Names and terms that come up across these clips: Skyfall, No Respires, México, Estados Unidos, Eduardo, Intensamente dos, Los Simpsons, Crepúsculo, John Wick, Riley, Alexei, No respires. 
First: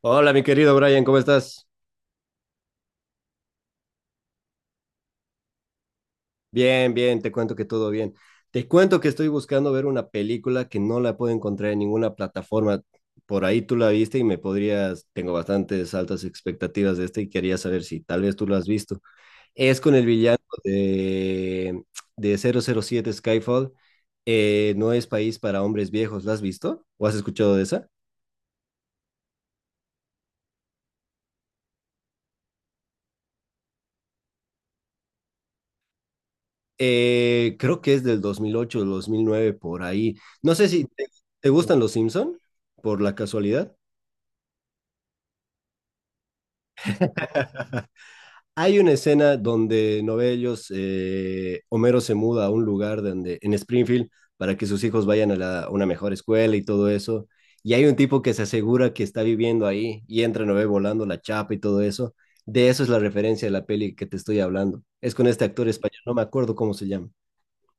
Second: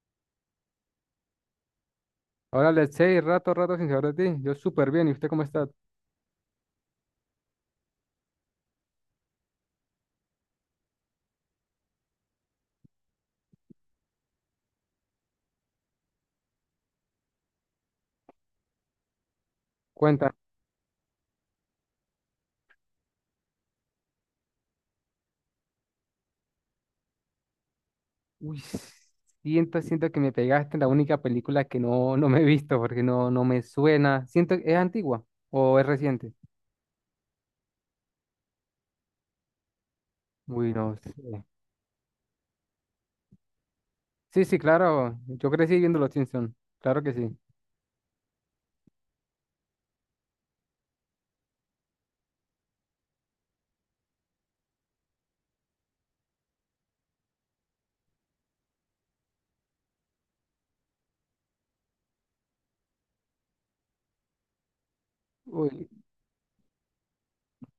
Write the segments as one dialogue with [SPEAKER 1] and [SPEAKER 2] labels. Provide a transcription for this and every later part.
[SPEAKER 1] Hola, mi querido Brian, ¿cómo estás?
[SPEAKER 2] Hola, let's say, rato, rato sin saber de ti. Yo súper bien. ¿Y usted cómo está?
[SPEAKER 1] Bien, bien, te cuento que todo bien. Te cuento que estoy buscando ver una película que no la puedo encontrar en ninguna plataforma. Por ahí tú la viste y tengo bastantes altas expectativas de esta y quería saber si tal vez tú la has visto. Es con el
[SPEAKER 2] Cuenta.
[SPEAKER 1] villano de, de 007 Skyfall. No es país para hombres viejos. ¿La has visto? ¿O has escuchado de esa?
[SPEAKER 2] Uy, siento que me pegaste en la única película que no me he visto porque no me suena. Siento, ¿es antigua o es reciente?
[SPEAKER 1] Creo que es del 2008, 2009 por ahí. No sé
[SPEAKER 2] Uy,
[SPEAKER 1] si
[SPEAKER 2] no
[SPEAKER 1] te,
[SPEAKER 2] sé.
[SPEAKER 1] te gustan los Simpson, por la casualidad.
[SPEAKER 2] Sí, sí, claro. Yo crecí viendo Los Simpsons. Claro que sí.
[SPEAKER 1] Hay una escena donde Novellos, Homero se muda a un lugar donde, en Springfield, para que sus hijos vayan a una mejor escuela y todo eso. Y hay un tipo que se asegura que está viviendo ahí y entra, no, volando la chapa y todo eso. De eso es la referencia de la peli que te estoy hablando. Es con este actor
[SPEAKER 2] Uy,
[SPEAKER 1] español, no me acuerdo cómo se llama.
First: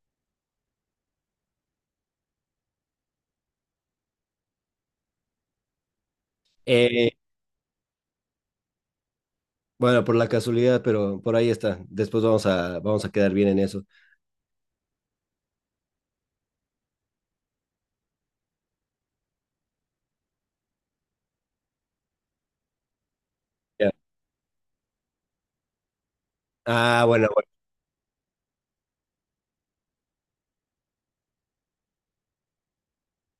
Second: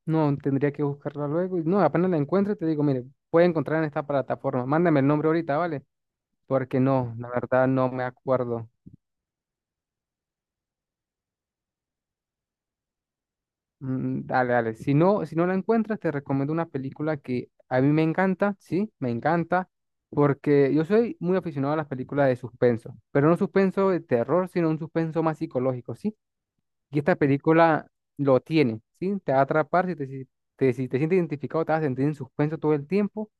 [SPEAKER 2] no, tendría que buscarla luego. No, apenas la encuentre, te digo, mire, puede encontrar en esta plataforma. Mándame el nombre ahorita, ¿vale? Porque
[SPEAKER 1] Eh,
[SPEAKER 2] no, la verdad no me acuerdo.
[SPEAKER 1] Bueno, por la casualidad, pero por ahí está. Después vamos a quedar bien en eso.
[SPEAKER 2] Mm, dale, dale. Si no, si no la encuentras, te recomiendo una película que a mí me encanta, sí, me encanta, porque yo soy muy aficionado a las películas de suspenso, pero no suspenso
[SPEAKER 1] Ya.
[SPEAKER 2] de terror, sino un suspenso más psicológico, ¿sí? Y
[SPEAKER 1] Ah,
[SPEAKER 2] esta
[SPEAKER 1] bueno, bueno.
[SPEAKER 2] película lo tiene, ¿sí? Te va a atrapar, si te sientes identificado, te vas a sentir en suspenso todo el tiempo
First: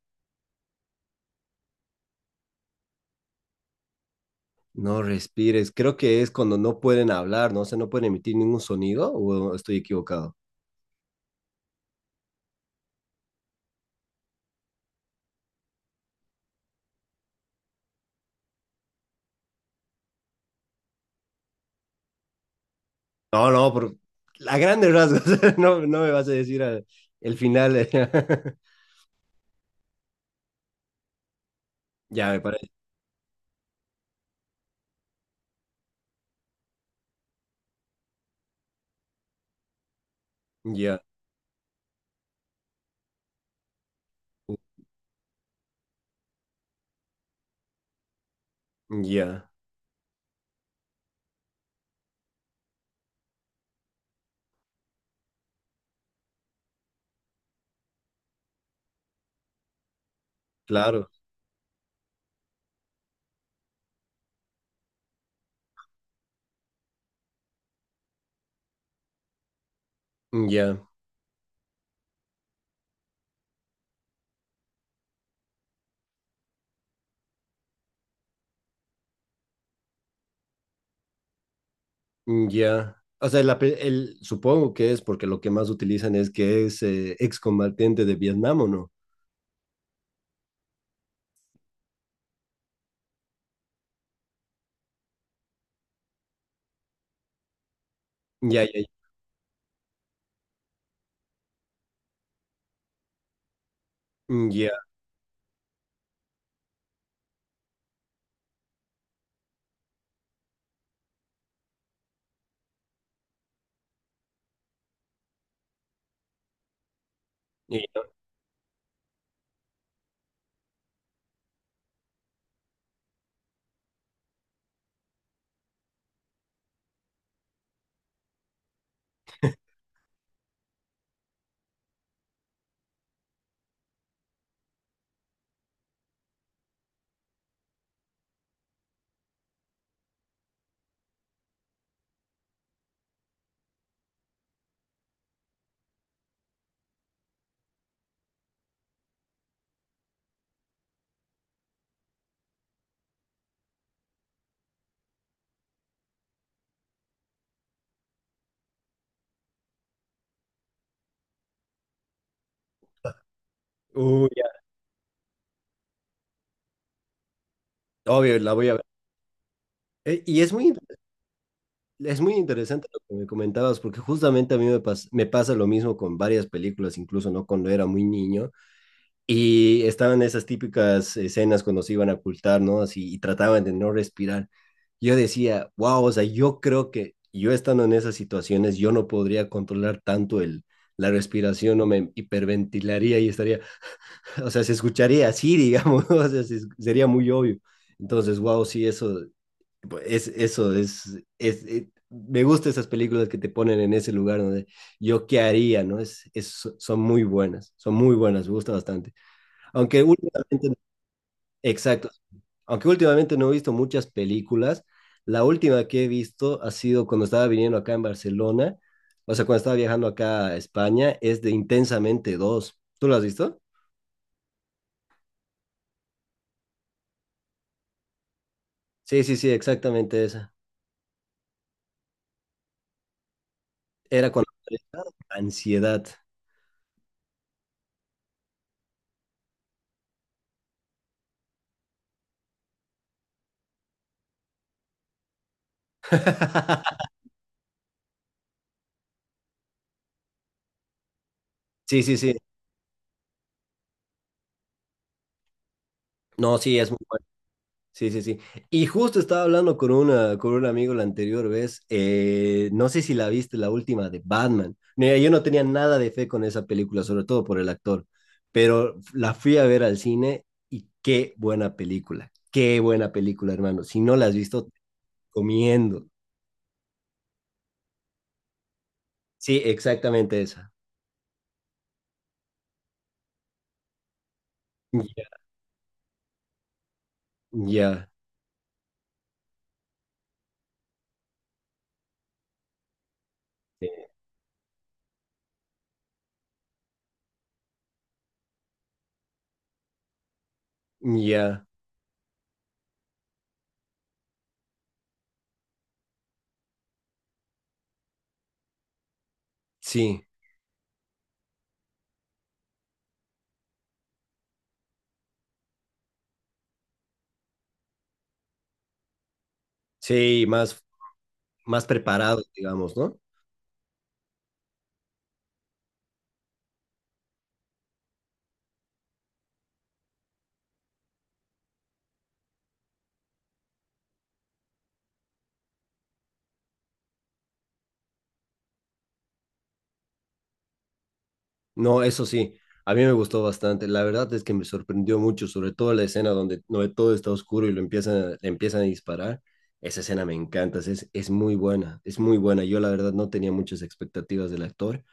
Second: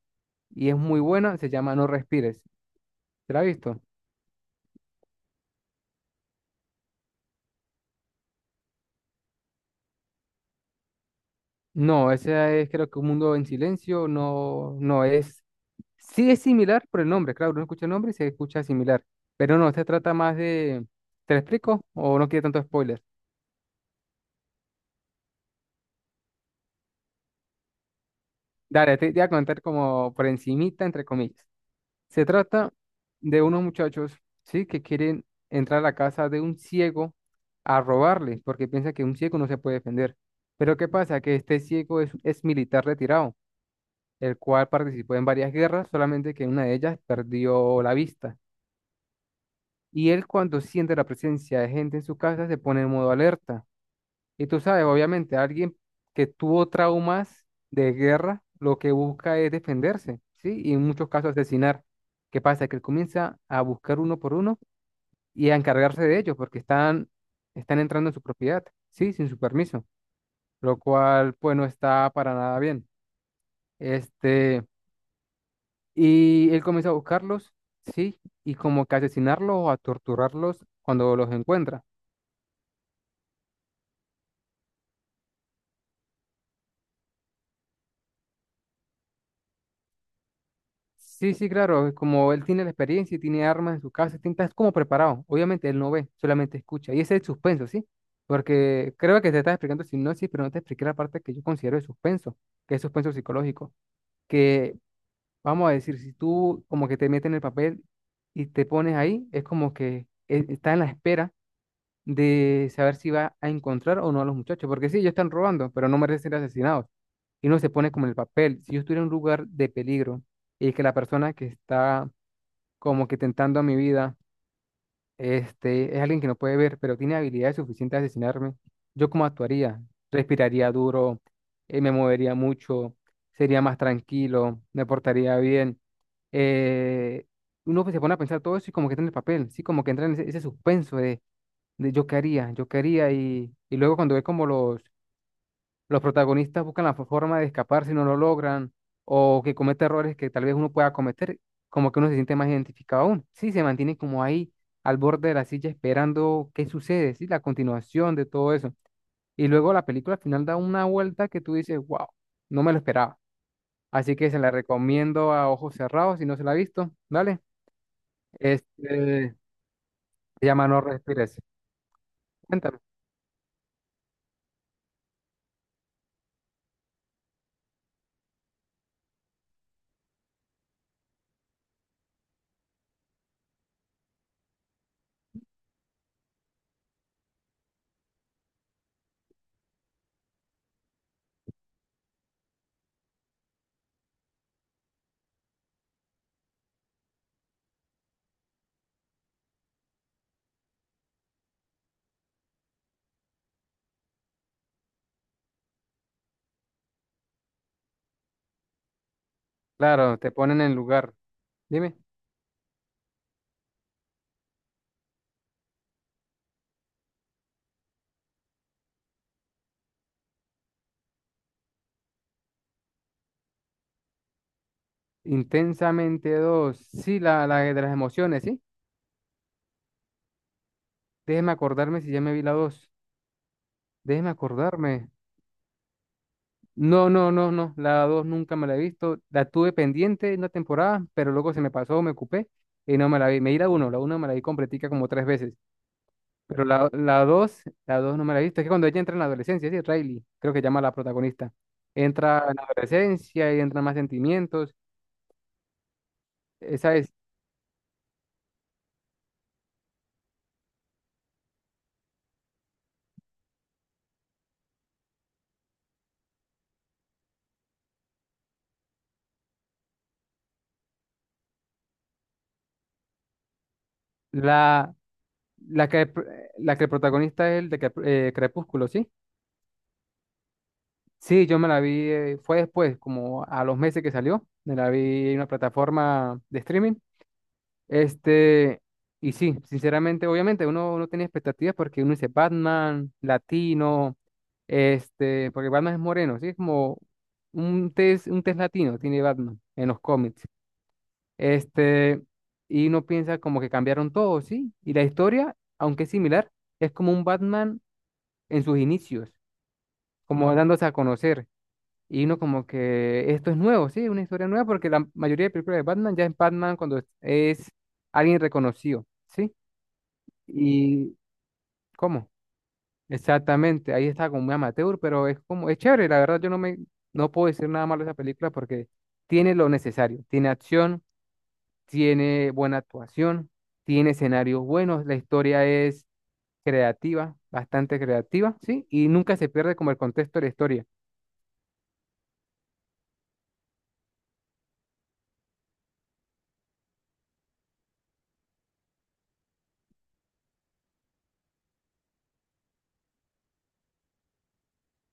[SPEAKER 2] y es muy buena, se llama No Respires. ¿Te la has visto?
[SPEAKER 1] No respires. Creo que es cuando no pueden hablar, ¿no? O sea, no pueden emitir ningún sonido, o estoy equivocado.
[SPEAKER 2] No, ese es creo que un mundo en silencio, no, no es, sí es similar por el nombre, claro, uno escucha el nombre y se escucha similar, pero no, se trata más de, ¿te lo explico? ¿O no quiere tanto spoiler?
[SPEAKER 1] No, no, por a grandes rasgos. No, no me vas a decir el final.
[SPEAKER 2] Dale, te voy a contar como por encimita, entre comillas. Se
[SPEAKER 1] Ya, me parece.
[SPEAKER 2] trata de unos muchachos, ¿sí? Que quieren entrar a la casa de un ciego a robarle, porque piensa que un ciego no se puede defender. Pero ¿qué
[SPEAKER 1] Ya,
[SPEAKER 2] pasa? Que este ciego es militar retirado, el cual participó en varias guerras, solamente que en una de ellas perdió la vista.
[SPEAKER 1] ya,
[SPEAKER 2] Y él cuando siente la presencia de gente en su casa se pone en modo alerta. Y tú sabes, obviamente, alguien que tuvo traumas de guerra, lo que busca es defenderse, ¿sí? Y en muchos
[SPEAKER 1] claro.
[SPEAKER 2] casos asesinar. ¿Qué pasa? Que él comienza a buscar uno por uno y a encargarse de ellos porque están entrando en su propiedad, ¿sí? Sin su permiso,
[SPEAKER 1] Ya,
[SPEAKER 2] lo cual pues no está para nada bien. Este, Y él comienza a buscarlos, sí, y como que asesinarlos o a torturarlos cuando los encuentra.
[SPEAKER 1] ya. O sea, supongo que es porque lo que más utilizan es que es excombatiente de Vietnam, ¿o no?
[SPEAKER 2] Sí, sí, claro, como él tiene la experiencia y tiene armas en su casa, tinta, es como preparado. Obviamente él no ve, solamente escucha. Y ese es el suspenso, ¿sí?
[SPEAKER 1] Ya, ya,
[SPEAKER 2] Porque creo que te estás explicando sinopsis, pero no te expliqué la parte que yo considero de suspenso, que es suspenso psicológico.
[SPEAKER 1] ya.
[SPEAKER 2] Que, vamos a decir, si tú como que te metes en el papel y te pones ahí, es como que está en la espera de saber si va a encontrar o no a los muchachos, porque sí, ellos están robando, pero no merecen ser asesinados. Y uno se
[SPEAKER 1] Ya.
[SPEAKER 2] pone
[SPEAKER 1] No.
[SPEAKER 2] como en el papel, si yo estuviera en un lugar de peligro y que la persona que está como que tentando a mi vida, es alguien que no puede ver, pero tiene habilidades suficientes de asesinarme, ¿yo cómo actuaría? Respiraría duro, me movería mucho, sería más tranquilo, me portaría bien. eh, Uno pues se pone a pensar todo eso y como que entra en el papel, sí, como que entra en ese suspenso de yo qué haría, y luego cuando ve como los protagonistas buscan la forma de escapar si no lo logran, o que comete errores que tal vez uno pueda cometer, como que uno se siente más identificado aún. Sí, se mantiene como ahí al borde de la silla esperando qué sucede, sí, la continuación de todo eso. Y luego la película al final da una vuelta que tú dices, wow, no me lo esperaba. Así
[SPEAKER 1] Uy,
[SPEAKER 2] que se la recomiendo a ojos cerrados si no se la ha visto, ¿vale?
[SPEAKER 1] obvio, la voy a ver.
[SPEAKER 2] Este,
[SPEAKER 1] Y
[SPEAKER 2] Se
[SPEAKER 1] es
[SPEAKER 2] llama
[SPEAKER 1] muy,
[SPEAKER 2] No Respires.
[SPEAKER 1] es muy
[SPEAKER 2] Cuéntame.
[SPEAKER 1] interesante lo que me comentabas, porque justamente a me pasa lo mismo con varias películas, incluso, ¿no? Cuando era muy niño, y estaban esas típicas escenas cuando se iban a ocultar, ¿no? Así, y trataban de no respirar. Yo decía, wow, o sea, yo creo que yo estando en esas situaciones, yo no podría controlar tanto la respiración, o me hiperventilaría y estaría, o sea, se escucharía así, digamos, o sea, sería muy obvio. Entonces, wow, sí, eso. Pues, Es, eso es- me gustan esas películas que te ponen en ese lugar donde yo qué haría, ¿no? Son muy buenas, son muy buenas, me gusta bastante. Aunque
[SPEAKER 2] Claro, te ponen en
[SPEAKER 1] últimamente,
[SPEAKER 2] lugar. Dime.
[SPEAKER 1] exacto, aunque últimamente no he visto muchas películas. La última que he visto ha sido cuando estaba viniendo acá en Barcelona, o sea, cuando estaba viajando acá a España, es de Intensamente dos. ¿Tú lo has visto?
[SPEAKER 2] Intensamente dos. Sí, la de las emociones, ¿sí?
[SPEAKER 1] Sí, sí, sí, exactamente esa.
[SPEAKER 2] Déjeme acordarme si ya me vi la dos.
[SPEAKER 1] Era
[SPEAKER 2] Déjeme
[SPEAKER 1] cuando
[SPEAKER 2] acordarme.
[SPEAKER 1] ansiedad.
[SPEAKER 2] No, no, no, no. La dos nunca me la he visto. La tuve pendiente una temporada, pero luego se me pasó, me ocupé y no me la vi. Me vi la uno me la vi completica como tres veces. Pero la, la dos, la dos no me la he visto. Es que cuando ella entra en la adolescencia, sí, Riley, creo que llama a la protagonista.
[SPEAKER 1] Sí, sí, sí.
[SPEAKER 2] Entra en la adolescencia y entran más sentimientos.
[SPEAKER 1] No, sí, es
[SPEAKER 2] Esa
[SPEAKER 1] muy
[SPEAKER 2] es
[SPEAKER 1] sí, sí, sí. Y justo estaba hablando con un amigo la anterior vez, no sé si la viste, la última de Batman. Mira, yo no tenía nada de fe con esa película, sobre todo por el actor, pero la fui a ver al cine y qué buena película, hermano. Si no la has visto, te
[SPEAKER 2] la, la
[SPEAKER 1] recomiendo.
[SPEAKER 2] que, la que el protagonista es el de Crepúsculo, ¿sí?
[SPEAKER 1] Sí, exactamente esa.
[SPEAKER 2] Sí, yo me la vi, fue después, como a los meses que salió, me la
[SPEAKER 1] Ya,
[SPEAKER 2] vi en una plataforma de streaming.
[SPEAKER 1] ya,
[SPEAKER 2] Este, y sí, sinceramente, obviamente, uno tiene expectativas porque uno dice Batman, latino, porque Batman es moreno, sí, es como un test latino tiene Batman en los cómics.
[SPEAKER 1] ya,
[SPEAKER 2] Este, y uno piensa como que cambiaron todo, sí, y la historia, aunque es similar, es como un Batman en sus inicios,
[SPEAKER 1] sí,
[SPEAKER 2] como dándose a conocer y uno como que esto es nuevo, sí, una historia nueva, porque la mayoría de películas de Batman ya es Batman cuando es alguien reconocido, ¿sí?
[SPEAKER 1] sí, más,
[SPEAKER 2] Y
[SPEAKER 1] más
[SPEAKER 2] ¿cómo?
[SPEAKER 1] preparados, digamos, ¿no?
[SPEAKER 2] Exactamente, ahí está como muy amateur, pero es como, es chévere, la verdad yo no me, no puedo decir nada malo de esa película porque tiene lo necesario, tiene acción, tiene buena actuación, tiene escenarios buenos, la historia es creativa, bastante creativa, ¿sí? Y nunca se pierde como el contexto de la historia.
[SPEAKER 1] No, eso sí, a mí me gustó bastante. La verdad es que me sorprendió mucho, sobre todo la escena donde no, todo está oscuro y le empiezan a disparar. Esa escena me encanta, es muy buena, es muy buena. Yo la verdad no tenía muchas expectativas del actor,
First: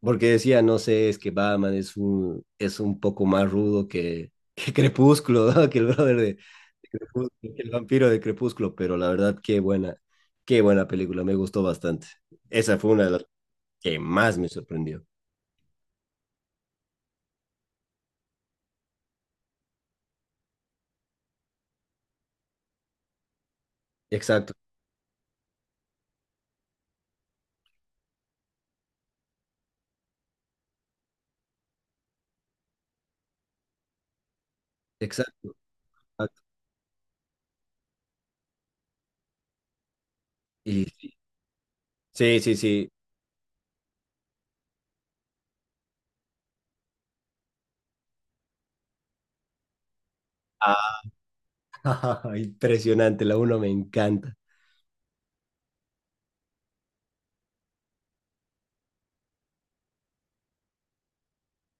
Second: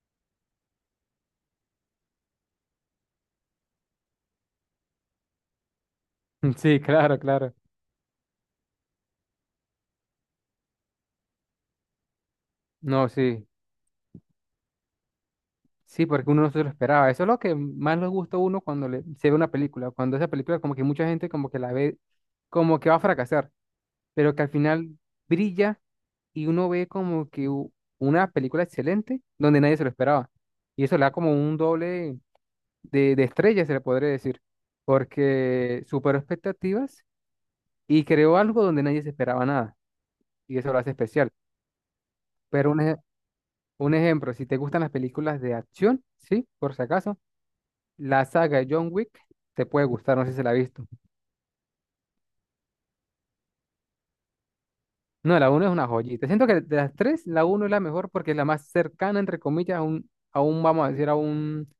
[SPEAKER 1] porque decía, no sé, es que Batman es un poco más rudo que, que Crepúsculo, ¿no? Que el brother de,
[SPEAKER 2] Sí,
[SPEAKER 1] de
[SPEAKER 2] claro,
[SPEAKER 1] Crepúsculo,
[SPEAKER 2] claro.
[SPEAKER 1] que el vampiro de Crepúsculo, pero la verdad, qué buena película, me gustó bastante. Esa fue una
[SPEAKER 2] No,
[SPEAKER 1] de las
[SPEAKER 2] sí.
[SPEAKER 1] que más me sorprendió.
[SPEAKER 2] Sí, porque uno no se lo esperaba. Eso es lo que más le gusta a uno cuando se ve una película. Cuando esa película, como que mucha gente como que la ve, como que va a fracasar, pero que al
[SPEAKER 1] Exacto,
[SPEAKER 2] final brilla y uno ve como que una película excelente donde nadie se lo esperaba. Y eso le da como un doble de estrella, se le podría decir,
[SPEAKER 1] exacto.
[SPEAKER 2] porque superó expectativas y creó algo donde nadie se esperaba nada. Y eso lo hace
[SPEAKER 1] Y
[SPEAKER 2] especial.
[SPEAKER 1] sí, sí, sí.
[SPEAKER 2] Pero
[SPEAKER 1] Sí.
[SPEAKER 2] un ejemplo, si te gustan las películas de acción, ¿sí? Por si acaso. La saga de John Wick te puede gustar, no sé si se la has visto.
[SPEAKER 1] Ah, impresionante, la uno me encanta.
[SPEAKER 2] No, la uno es una joyita. Siento que de las tres, la uno es la mejor porque es la más cercana, entre comillas, a un, vamos a decir,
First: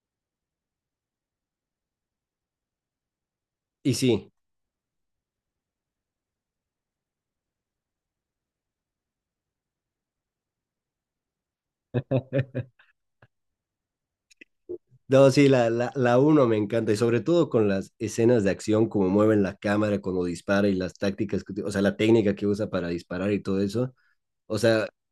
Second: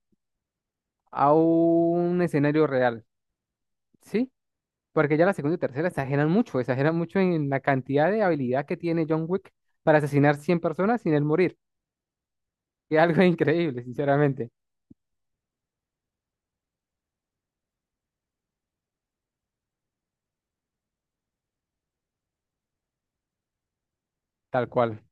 [SPEAKER 2] a un escenario real,
[SPEAKER 1] Y sí,
[SPEAKER 2] ¿sí? Porque ya la segunda y tercera exageran mucho en la cantidad de habilidad que tiene John Wick para asesinar 100 personas sin él morir. Que es algo increíble, sinceramente.
[SPEAKER 1] no, sí, la uno me encanta, y sobre todo con las escenas de acción, como mueven la cámara cuando dispara y las tácticas, o sea, la técnica que usa para disparar y todo eso. O
[SPEAKER 2] Tal
[SPEAKER 1] sea,
[SPEAKER 2] cual.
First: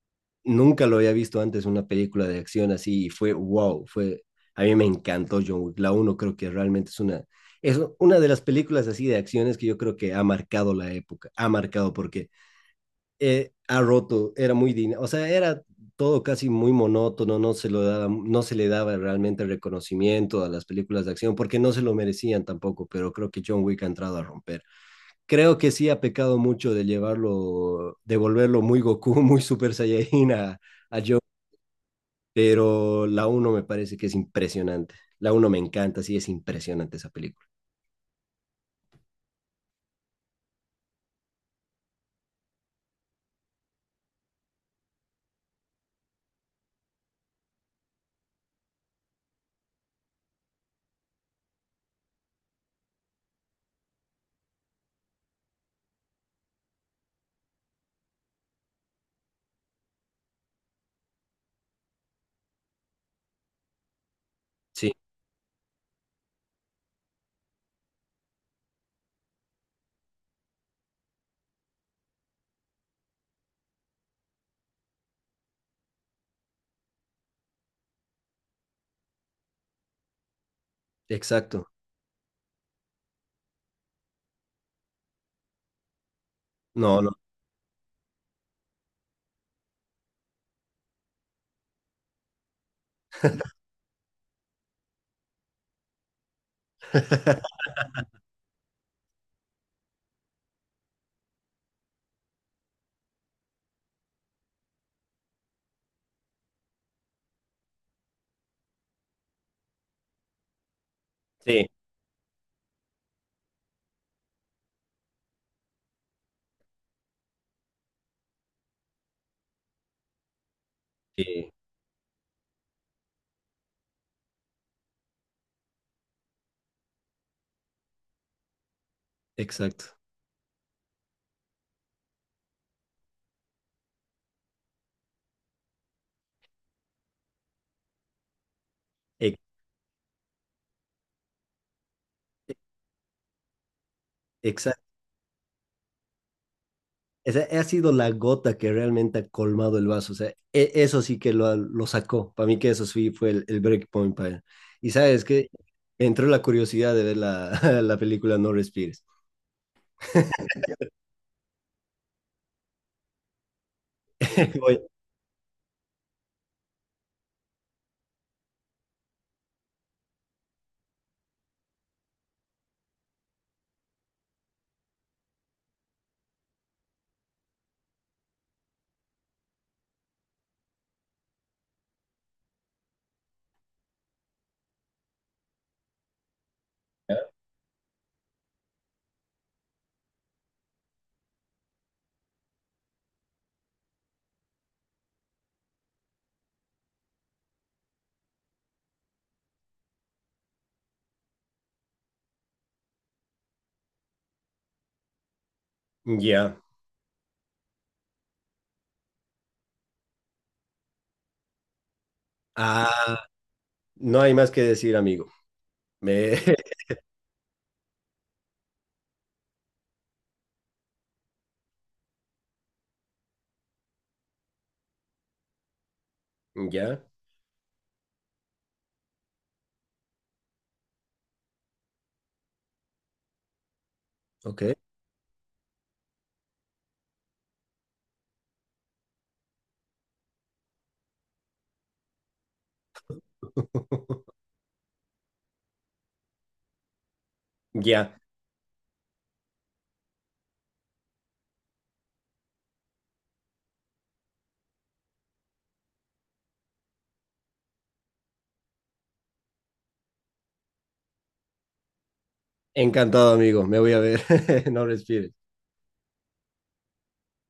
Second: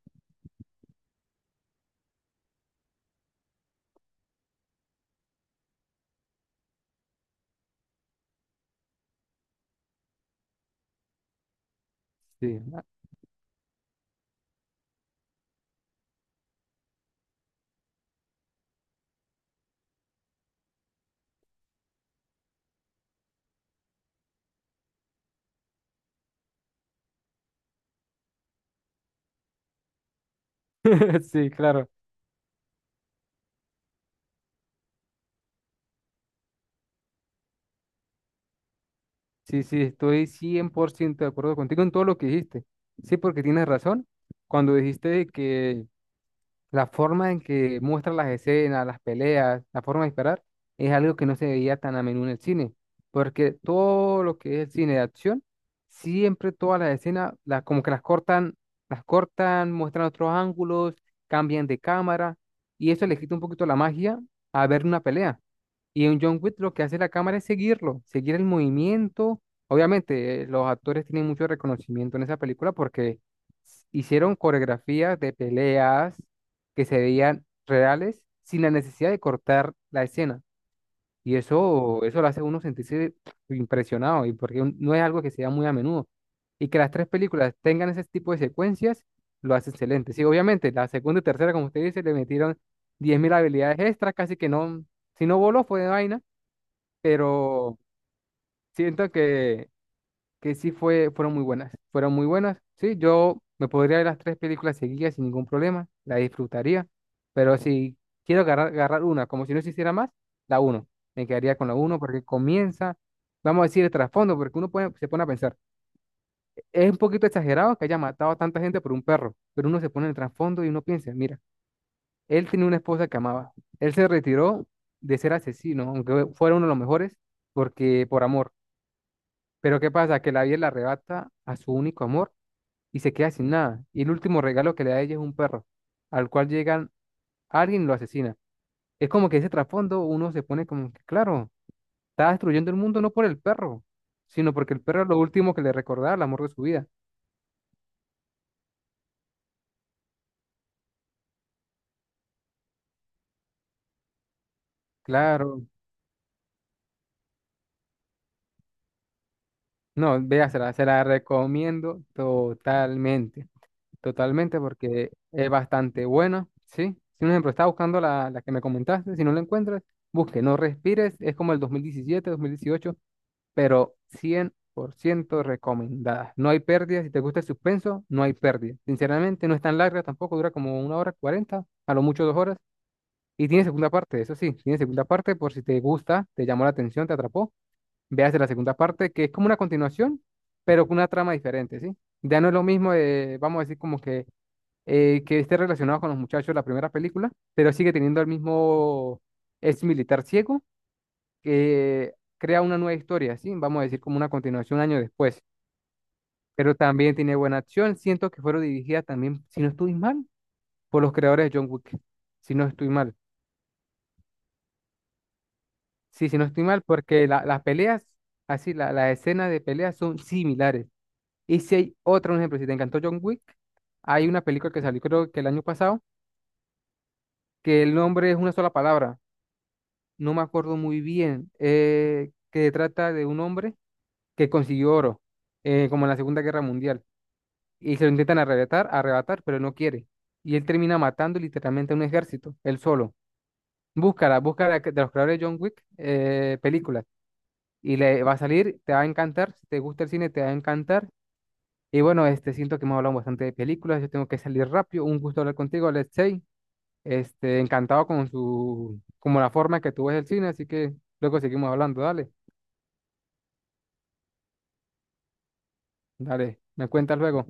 [SPEAKER 1] nunca lo había visto antes una película de acción así, y fue wow, a mí me encantó John Wick. La uno creo que realmente es una de las películas así de acciones que yo creo que ha marcado la época, ha marcado porque
[SPEAKER 2] Sí,
[SPEAKER 1] ha roto, o sea, era todo casi muy monótono, no se le daba realmente reconocimiento a las películas de acción porque no se lo merecían tampoco, pero creo que John Wick ha entrado a romper. Creo que sí ha pecado mucho de llevarlo, de volverlo muy Goku, muy Super Saiyajin a John,
[SPEAKER 2] sí, claro.
[SPEAKER 1] pero la uno me parece que es impresionante. La uno me encanta, sí, es impresionante esa película.
[SPEAKER 2] Sí, sí, estoy 100% de acuerdo contigo en todo lo que dijiste. Sí, porque tienes razón. Cuando dijiste que la forma en que muestra las escenas, las peleas, la forma de disparar, es algo que no se veía tan a menudo en el cine, porque todo lo que es el cine de acción, siempre todas las escenas, como que las cortan, muestran otros ángulos, cambian de cámara, y eso le quita un poquito la magia a ver
[SPEAKER 1] Sí,
[SPEAKER 2] una pelea. Y en John Wick lo que hace la cámara es seguirlo, seguir el movimiento. Obviamente, los actores tienen mucho reconocimiento en esa película porque hicieron coreografías de peleas, que se veían reales sin la necesidad de cortar la escena. Y
[SPEAKER 1] exacto.
[SPEAKER 2] eso lo hace a uno sentirse impresionado, y porque no es algo que se da muy a menudo. Y que las
[SPEAKER 1] No,
[SPEAKER 2] tres
[SPEAKER 1] no.
[SPEAKER 2] películas tengan ese tipo de secuencias, lo hace excelente. Sí, obviamente, la segunda y tercera, como usted dice, le metieron 10.000 habilidades extras, casi que no, si no voló fue de vaina, pero siento que sí fueron muy buenas, fueron muy buenas. Sí, yo me podría ver las tres películas seguidas sin ningún problema, la disfrutaría, pero si quiero agarrar una, como si no se hiciera más, la uno, me quedaría
[SPEAKER 1] Sí,
[SPEAKER 2] con la uno porque comienza, vamos a decir, el trasfondo, porque se pone a pensar, es un poquito exagerado que haya matado a tanta gente por un perro, pero uno se pone en el trasfondo y uno piensa, mira,
[SPEAKER 1] sí,
[SPEAKER 2] él tenía una esposa que amaba, él se retiró de ser asesino, aunque fuera uno de los mejores, porque por amor. Pero ¿qué
[SPEAKER 1] exacto.
[SPEAKER 2] pasa? Que la vida le arrebata a su único amor y se queda sin nada. Y el último regalo que le da ella es un perro, al cual llegan alguien y lo asesina. Es como que
[SPEAKER 1] Ex-
[SPEAKER 2] ese trasfondo uno se pone como que, claro, está
[SPEAKER 1] e-,
[SPEAKER 2] destruyendo el mundo no por el perro, sino porque el
[SPEAKER 1] Exacto.
[SPEAKER 2] perro es lo último que le recordaba el amor de su vida.
[SPEAKER 1] O sea, ha sido la gota que realmente ha colmado el vaso. O sea, eso sí que lo sacó. Para mí que eso sí fue el break point para él. Y sabes que
[SPEAKER 2] Claro,
[SPEAKER 1] entró la curiosidad de ver la película No Respires.
[SPEAKER 2] no, vea, se la recomiendo totalmente, totalmente
[SPEAKER 1] Voy,
[SPEAKER 2] porque es bastante buena, ¿sí? Si un ejemplo, está buscando la que me comentaste, si no la encuentras, busque, no respires, es como el 2017, 2018 pero 100% recomendada. No hay pérdida. Si te gusta el suspenso, no hay pérdida. Sinceramente, no es tan larga tampoco, dura como una hora cuarenta, a lo mucho dos horas. Y tiene segunda parte, eso sí, tiene segunda parte por si te gusta, te llamó la atención, te atrapó. Veas la segunda parte, que es como una continuación, pero con una trama diferente, ¿sí? Ya no es lo mismo, de, vamos a decir, como que esté relacionado con los muchachos de la primera película, pero sigue teniendo el mismo ex militar ciego que crea una nueva historia, ¿sí? Vamos a decir como una continuación un año después,
[SPEAKER 1] Ya.
[SPEAKER 2] pero también tiene buena acción. Siento que fueron dirigidas también, si no estoy mal, por los creadores de John Wick, si no estoy mal.
[SPEAKER 1] Ah, no hay más que decir, amigo.
[SPEAKER 2] Sí,
[SPEAKER 1] Me...
[SPEAKER 2] si no estoy mal, porque las peleas, así, las escenas de peleas son similares. Y si hay otro, un ejemplo, si te encantó John Wick, hay una película que salió creo que el año pasado,
[SPEAKER 1] Ya.
[SPEAKER 2] que el nombre es una sola palabra, no me acuerdo muy bien, que trata de un hombre que
[SPEAKER 1] Ok.
[SPEAKER 2] consiguió oro, como en la Segunda Guerra Mundial. Y se lo intentan arrebatar, arrebatar, pero él no quiere. Y él termina matando literalmente a un ejército, él solo. Búscala, búscala de los creadores de John Wick, películas. Y
[SPEAKER 1] Ya.
[SPEAKER 2] le va a salir, te va a encantar. Si te gusta el cine, te va a encantar. Y bueno, siento que hemos hablado bastante de películas. Yo tengo que salir rápido. Un gusto hablar contigo, Alexei. Encantado con su, como la forma que tú ves el cine. Así que luego seguimos hablando. Dale,
[SPEAKER 1] Encantado, amigo. Me voy a ver. No Respires.
[SPEAKER 2] dale. Me cuentas luego.